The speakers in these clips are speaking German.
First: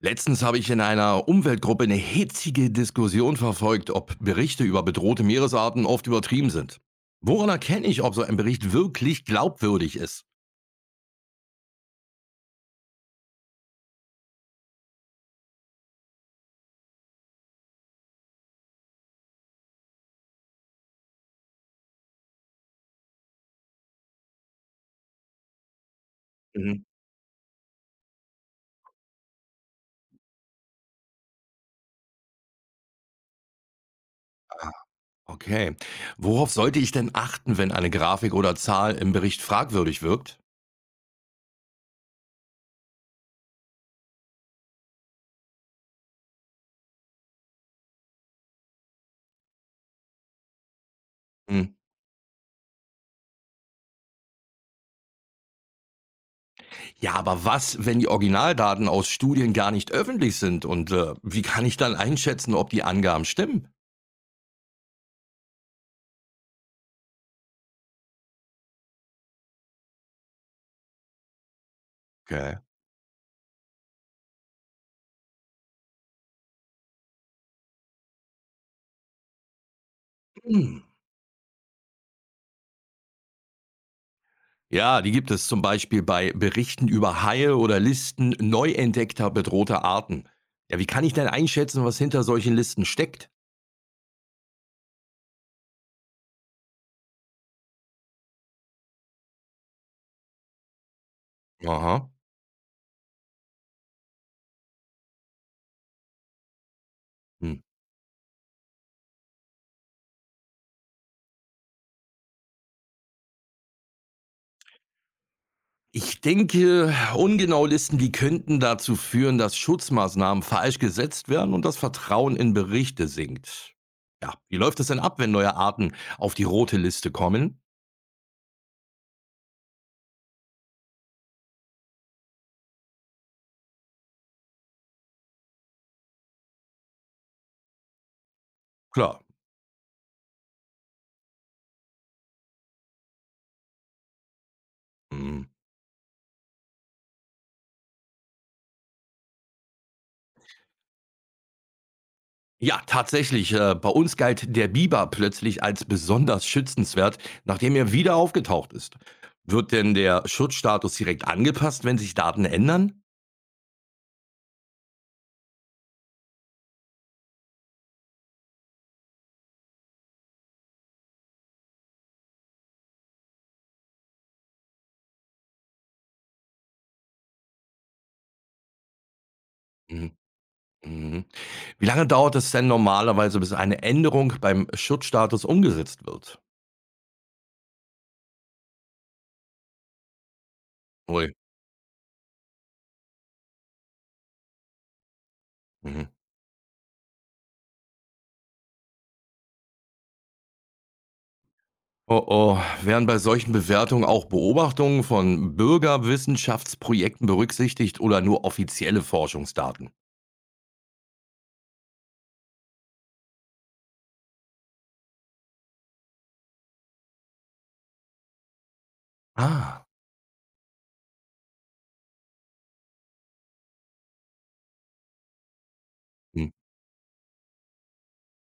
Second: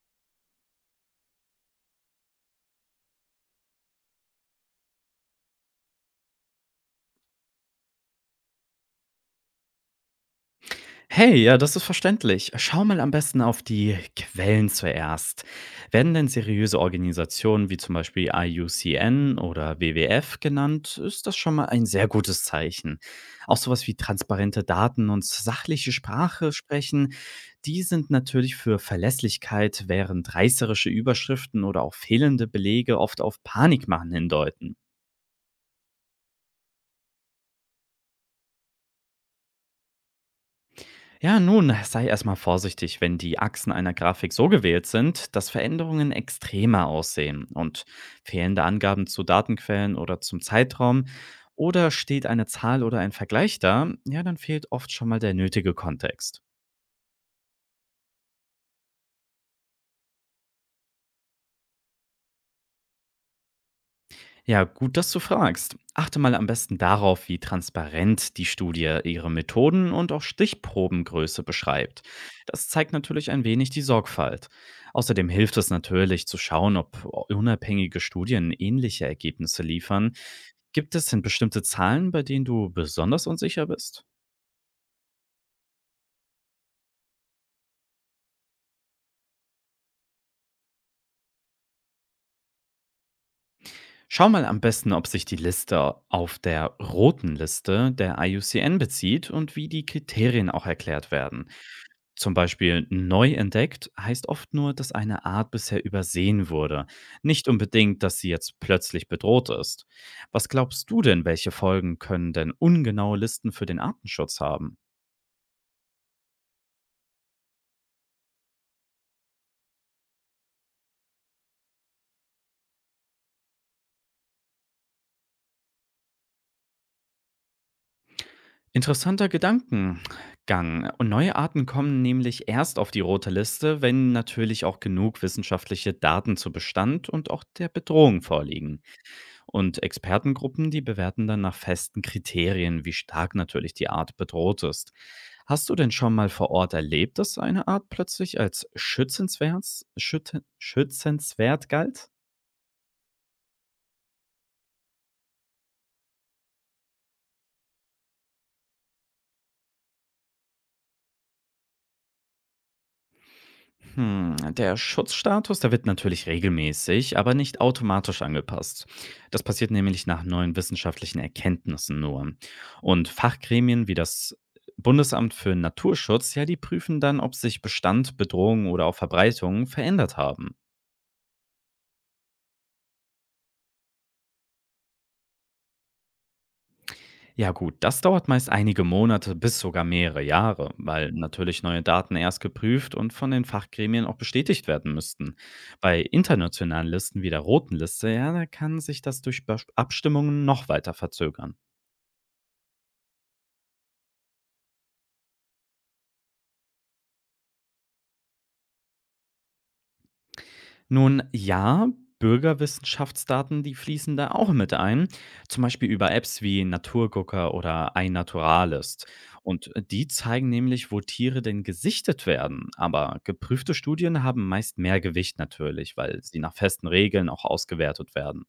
Letztens habe ich in einer Umweltgruppe eine hitzige Diskussion verfolgt, ob Berichte über bedrohte Meeresarten oft übertrieben sind. Woran erkenne ich, ob so ein Bericht wirklich glaubwürdig ist? Hey, ja, das ist verständlich. Schau mal am besten auf die Quellen zuerst. Werden denn seriöse Organisationen wie zum Beispiel IUCN oder WWF genannt, ist das schon mal ein sehr gutes Zeichen. Auch sowas wie transparente Daten und sachliche Sprache Mhm. sprechen, die sind natürlich für Verlässlichkeit, während reißerische Überschriften oder auch fehlende Belege oft auf Panikmachen Ah, hindeuten. okay. Worauf sollte ich denn achten, wenn eine Grafik oder Zahl im Bericht fragwürdig wirkt? Ja, nun, sei erstmal vorsichtig, wenn die Achsen einer Grafik so gewählt sind, dass Veränderungen extremer aussehen und fehlende Angaben zu Datenquellen oder zum Zeitraum Hm. oder steht eine Zahl oder ein Vergleich da, ja, dann fehlt oft schon mal der nötige Kontext. Ja, aber was, wenn die Originaldaten aus Studien gar nicht öffentlich sind? Und wie kann ich dann einschätzen, ob die Angaben stimmen? Ja, gut, dass du fragst. Achte mal am besten darauf, wie transparent die Studie ihre Methoden und auch Stichprobengröße beschreibt. Okay. Das zeigt natürlich ein wenig die Sorgfalt. Außerdem hilft es natürlich zu schauen, ob unabhängige Studien ähnliche Ergebnisse liefern. Hm. Gibt es denn bestimmte Zahlen, bei denen du besonders unsicher bist? Ja, die gibt es zum Beispiel bei Berichten über Haie oder Listen neu entdeckter bedrohter Arten. Ja, wie kann ich denn einschätzen, was hinter solchen Listen steckt? Schau mal am besten, ob sich die Liste auf der roten Liste der IUCN bezieht und wie die Kriterien auch erklärt werden. Aha. Zum Beispiel neu entdeckt heißt oft nur, dass eine Art bisher übersehen wurde. Nicht Hm. unbedingt, dass sie jetzt plötzlich bedroht ist. Was glaubst du denn, welche Folgen können denn ungenaue Listen für den Artenschutz haben? Ich denke, ungenaue Listen, die könnten dazu führen, dass Schutzmaßnahmen falsch gesetzt werden und das Vertrauen in Berichte sinkt. Ja, wie läuft es denn ab, wenn neue Arten auf die rote Liste kommen? Interessanter Gedankengang. Und neue Arten kommen nämlich erst auf die rote Liste, wenn natürlich auch genug wissenschaftliche Daten zu Bestand und auch der Bedrohung vorliegen. Klar. Und Expertengruppen, die bewerten dann nach festen Kriterien, wie stark natürlich die Art bedroht ist. Hm. Hast du denn schon mal vor Ort erlebt, dass eine Art plötzlich als schützenswert, schützenswert galt? Ja, tatsächlich. Bei uns galt der Biber plötzlich als besonders schützenswert, nachdem er wieder aufgetaucht ist. Wird denn der Schutzstatus direkt angepasst, wenn sich Daten ändern? Hm, der Schutzstatus, der wird natürlich regelmäßig, aber nicht automatisch angepasst. Das passiert nämlich nach neuen wissenschaftlichen Erkenntnissen nur. Und Fachgremien wie das Bundesamt für Naturschutz, ja, die prüfen dann, ob sich Bestand, Bedrohung oder auch Verbreitung Mhm. verändert haben. Mhm. Wie lange dauert es denn normalerweise, bis eine Änderung beim Schutzstatus umgesetzt wird? Ja gut, das dauert meist einige Monate bis sogar mehrere Jahre, weil Ui. natürlich neue Daten erst geprüft und von den Fachgremien auch bestätigt werden müssten. Bei Mhm. internationalen Listen wie der Roten Liste, ja, da kann sich das durch Abstimmungen noch weiter verzögern. Oh oh, werden bei solchen Bewertungen auch Beobachtungen von Bürgerwissenschaftsprojekten berücksichtigt oder nur offizielle Forschungsdaten? Nun ja, Bürgerwissenschaftsdaten, die fließen da auch mit ein, zum Beispiel über Apps wie Naturgucker oder iNaturalist. Und Ah. die zeigen nämlich, wo Tiere denn gesichtet werden. Aber geprüfte Studien haben meist mehr Gewicht natürlich, weil sie Hm. nach festen Regeln auch ausgewertet werden.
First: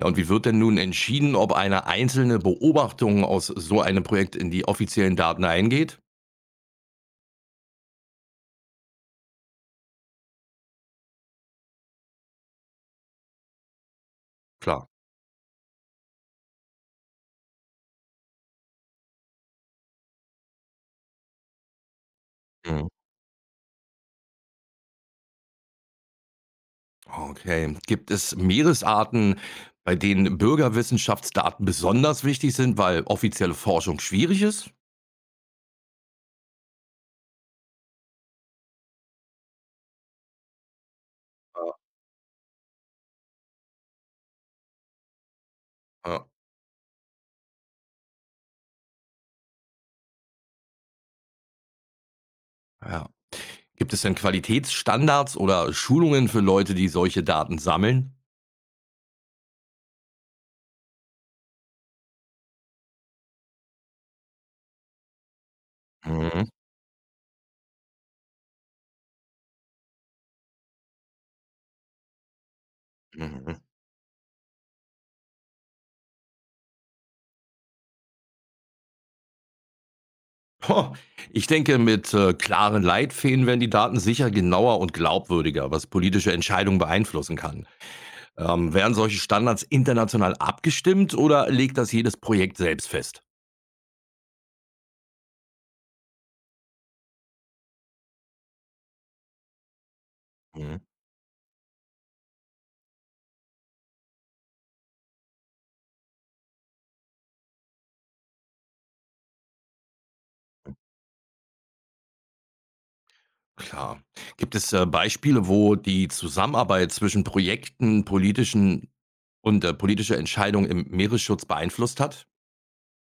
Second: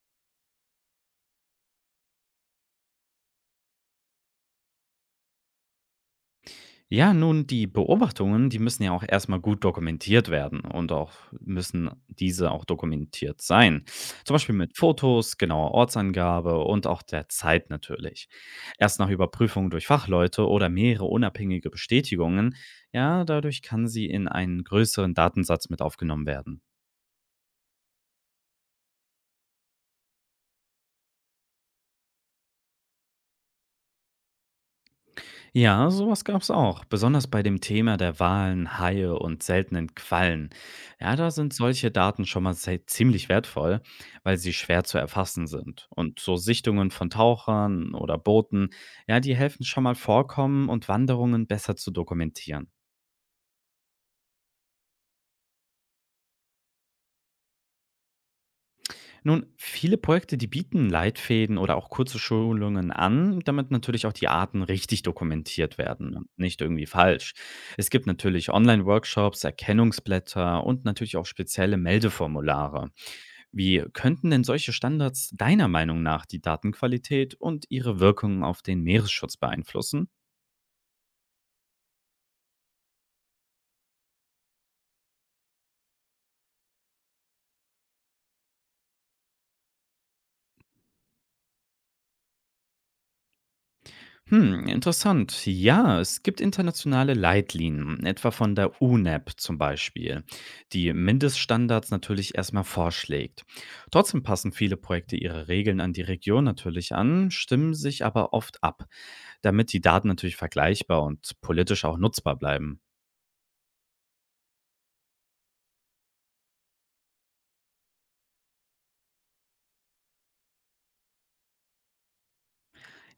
Ja, und wie wird denn nun entschieden, ob eine einzelne Beobachtung aus so einem Projekt in die offiziellen Daten eingeht? Ja, nun, die Beobachtungen, die müssen ja auch erstmal gut dokumentiert werden und auch müssen diese auch dokumentiert sein. Zum Beispiel mit Klar. Fotos, genauer Ortsangabe und auch der Zeit natürlich. Erst nach Überprüfung durch Fachleute oder mehrere unabhängige Bestätigungen, Mhm. ja, dadurch kann sie in einen größeren Datensatz mit aufgenommen werden. Okay. Gibt es Meeresarten, bei denen Bürgerwissenschaftsdaten besonders wichtig sind, weil offizielle Forschung schwierig ist? Ja, sowas gab's auch. Besonders bei dem Thema der Walen, Haie und seltenen Quallen. Ja, da sind Ja. solche Daten schon mal sehr, ziemlich wertvoll, weil sie schwer zu erfassen sind. Und Ja. so Sichtungen von Tauchern oder Booten, ja, die helfen schon mal Vorkommen und Wanderungen besser zu dokumentieren. Ja. Gibt es denn Qualitätsstandards oder Schulungen für Leute, die solche Daten sammeln? Nun, viele Projekte, die bieten Leitfäden oder auch kurze Schulungen an, damit natürlich auch die Arten richtig dokumentiert werden und Mhm. nicht irgendwie falsch. Es gibt natürlich Online-Workshops, Erkennungsblätter und natürlich auch spezielle Meldeformulare. Mhm. Wie könnten denn solche Standards deiner Meinung nach die Datenqualität und ihre Wirkung auf den Meeresschutz beeinflussen? Ho, ich denke, mit klaren Leitfäden werden die Daten sicher genauer und glaubwürdiger, was politische Entscheidungen beeinflussen kann. Werden solche Standards international abgestimmt oder legt das jedes Projekt selbst fest? Hm, interessant. Ja, es gibt internationale Leitlinien, etwa von der UNEP zum Beispiel, Mhm. die Mindeststandards natürlich erstmal vorschlägt. Trotzdem passen viele Projekte ihre Regeln an die Region natürlich an, stimmen sich aber oft ab, damit die Daten natürlich vergleichbar und politisch auch nutzbar bleiben. Klar. Gibt es Beispiele, wo die Zusammenarbeit zwischen Projekten, politischen und politische Entscheidungen im Meeresschutz beeinflusst hat?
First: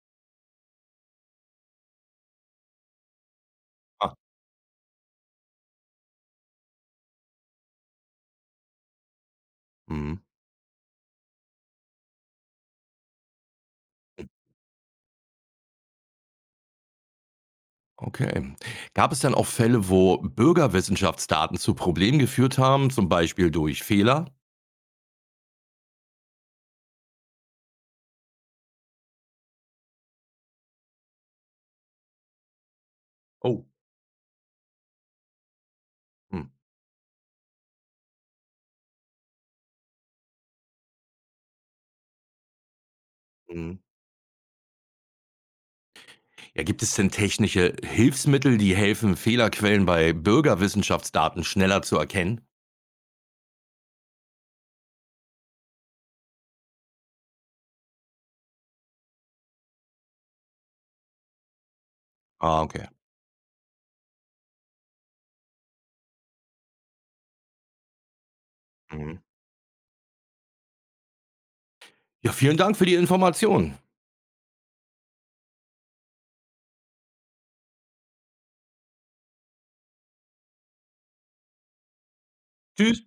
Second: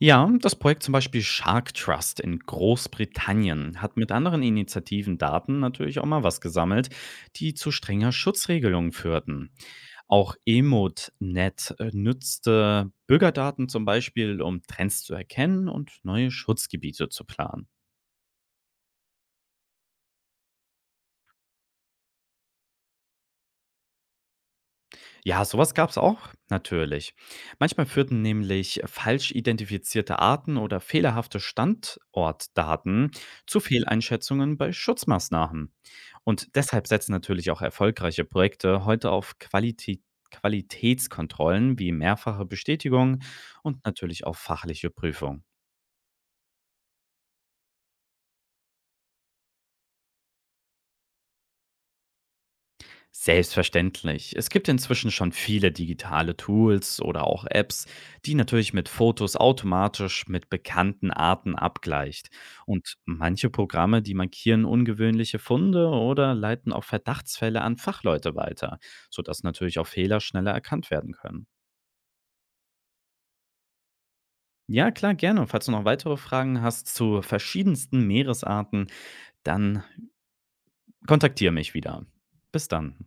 Ja, das Projekt zum Beispiel Shark Trust in Großbritannien hat mit Ah. anderen Initiativen Daten natürlich auch mal was gesammelt, die zu strenger Schutzregelungen führten. Mhm. Auch EmoNet nutzte Bürgerdaten zum Beispiel, um Trends zu erkennen und neue Schutzgebiete zu planen. Okay. Gab es dann auch Fälle, wo Bürgerwissenschaftsdaten zu Problemen geführt haben, zum Beispiel durch Fehler? Ja, sowas gab es auch natürlich. Manchmal führten nämlich falsch identifizierte Arten oder fehlerhafte Standortdaten zu Oh. Fehleinschätzungen bei Schutzmaßnahmen. Hm. Und deshalb setzen natürlich auch erfolgreiche Projekte heute auf Qualität. Qualitätskontrollen wie mehrfache Bestätigung Mhm. und natürlich auch fachliche Prüfung. Ja, gibt es denn technische Hilfsmittel, die helfen, Fehlerquellen bei Bürgerwissenschaftsdaten schneller zu erkennen? Selbstverständlich. Es gibt inzwischen schon viele digitale Tools oder auch Apps, die natürlich mit Fotos automatisch mit bekannten Arten abgleicht. Ah, okay. Und manche Programme, die markieren ungewöhnliche Funde oder leiten auch Verdachtsfälle an Fachleute weiter, Mhm. sodass natürlich auch Fehler schneller erkannt werden können. Ja, vielen Dank für die Information. Ja, klar, gerne. Falls du noch weitere Fragen hast zu verschiedensten Meeresarten, dann kontaktiere mich wieder. Bis dann. Tschüss.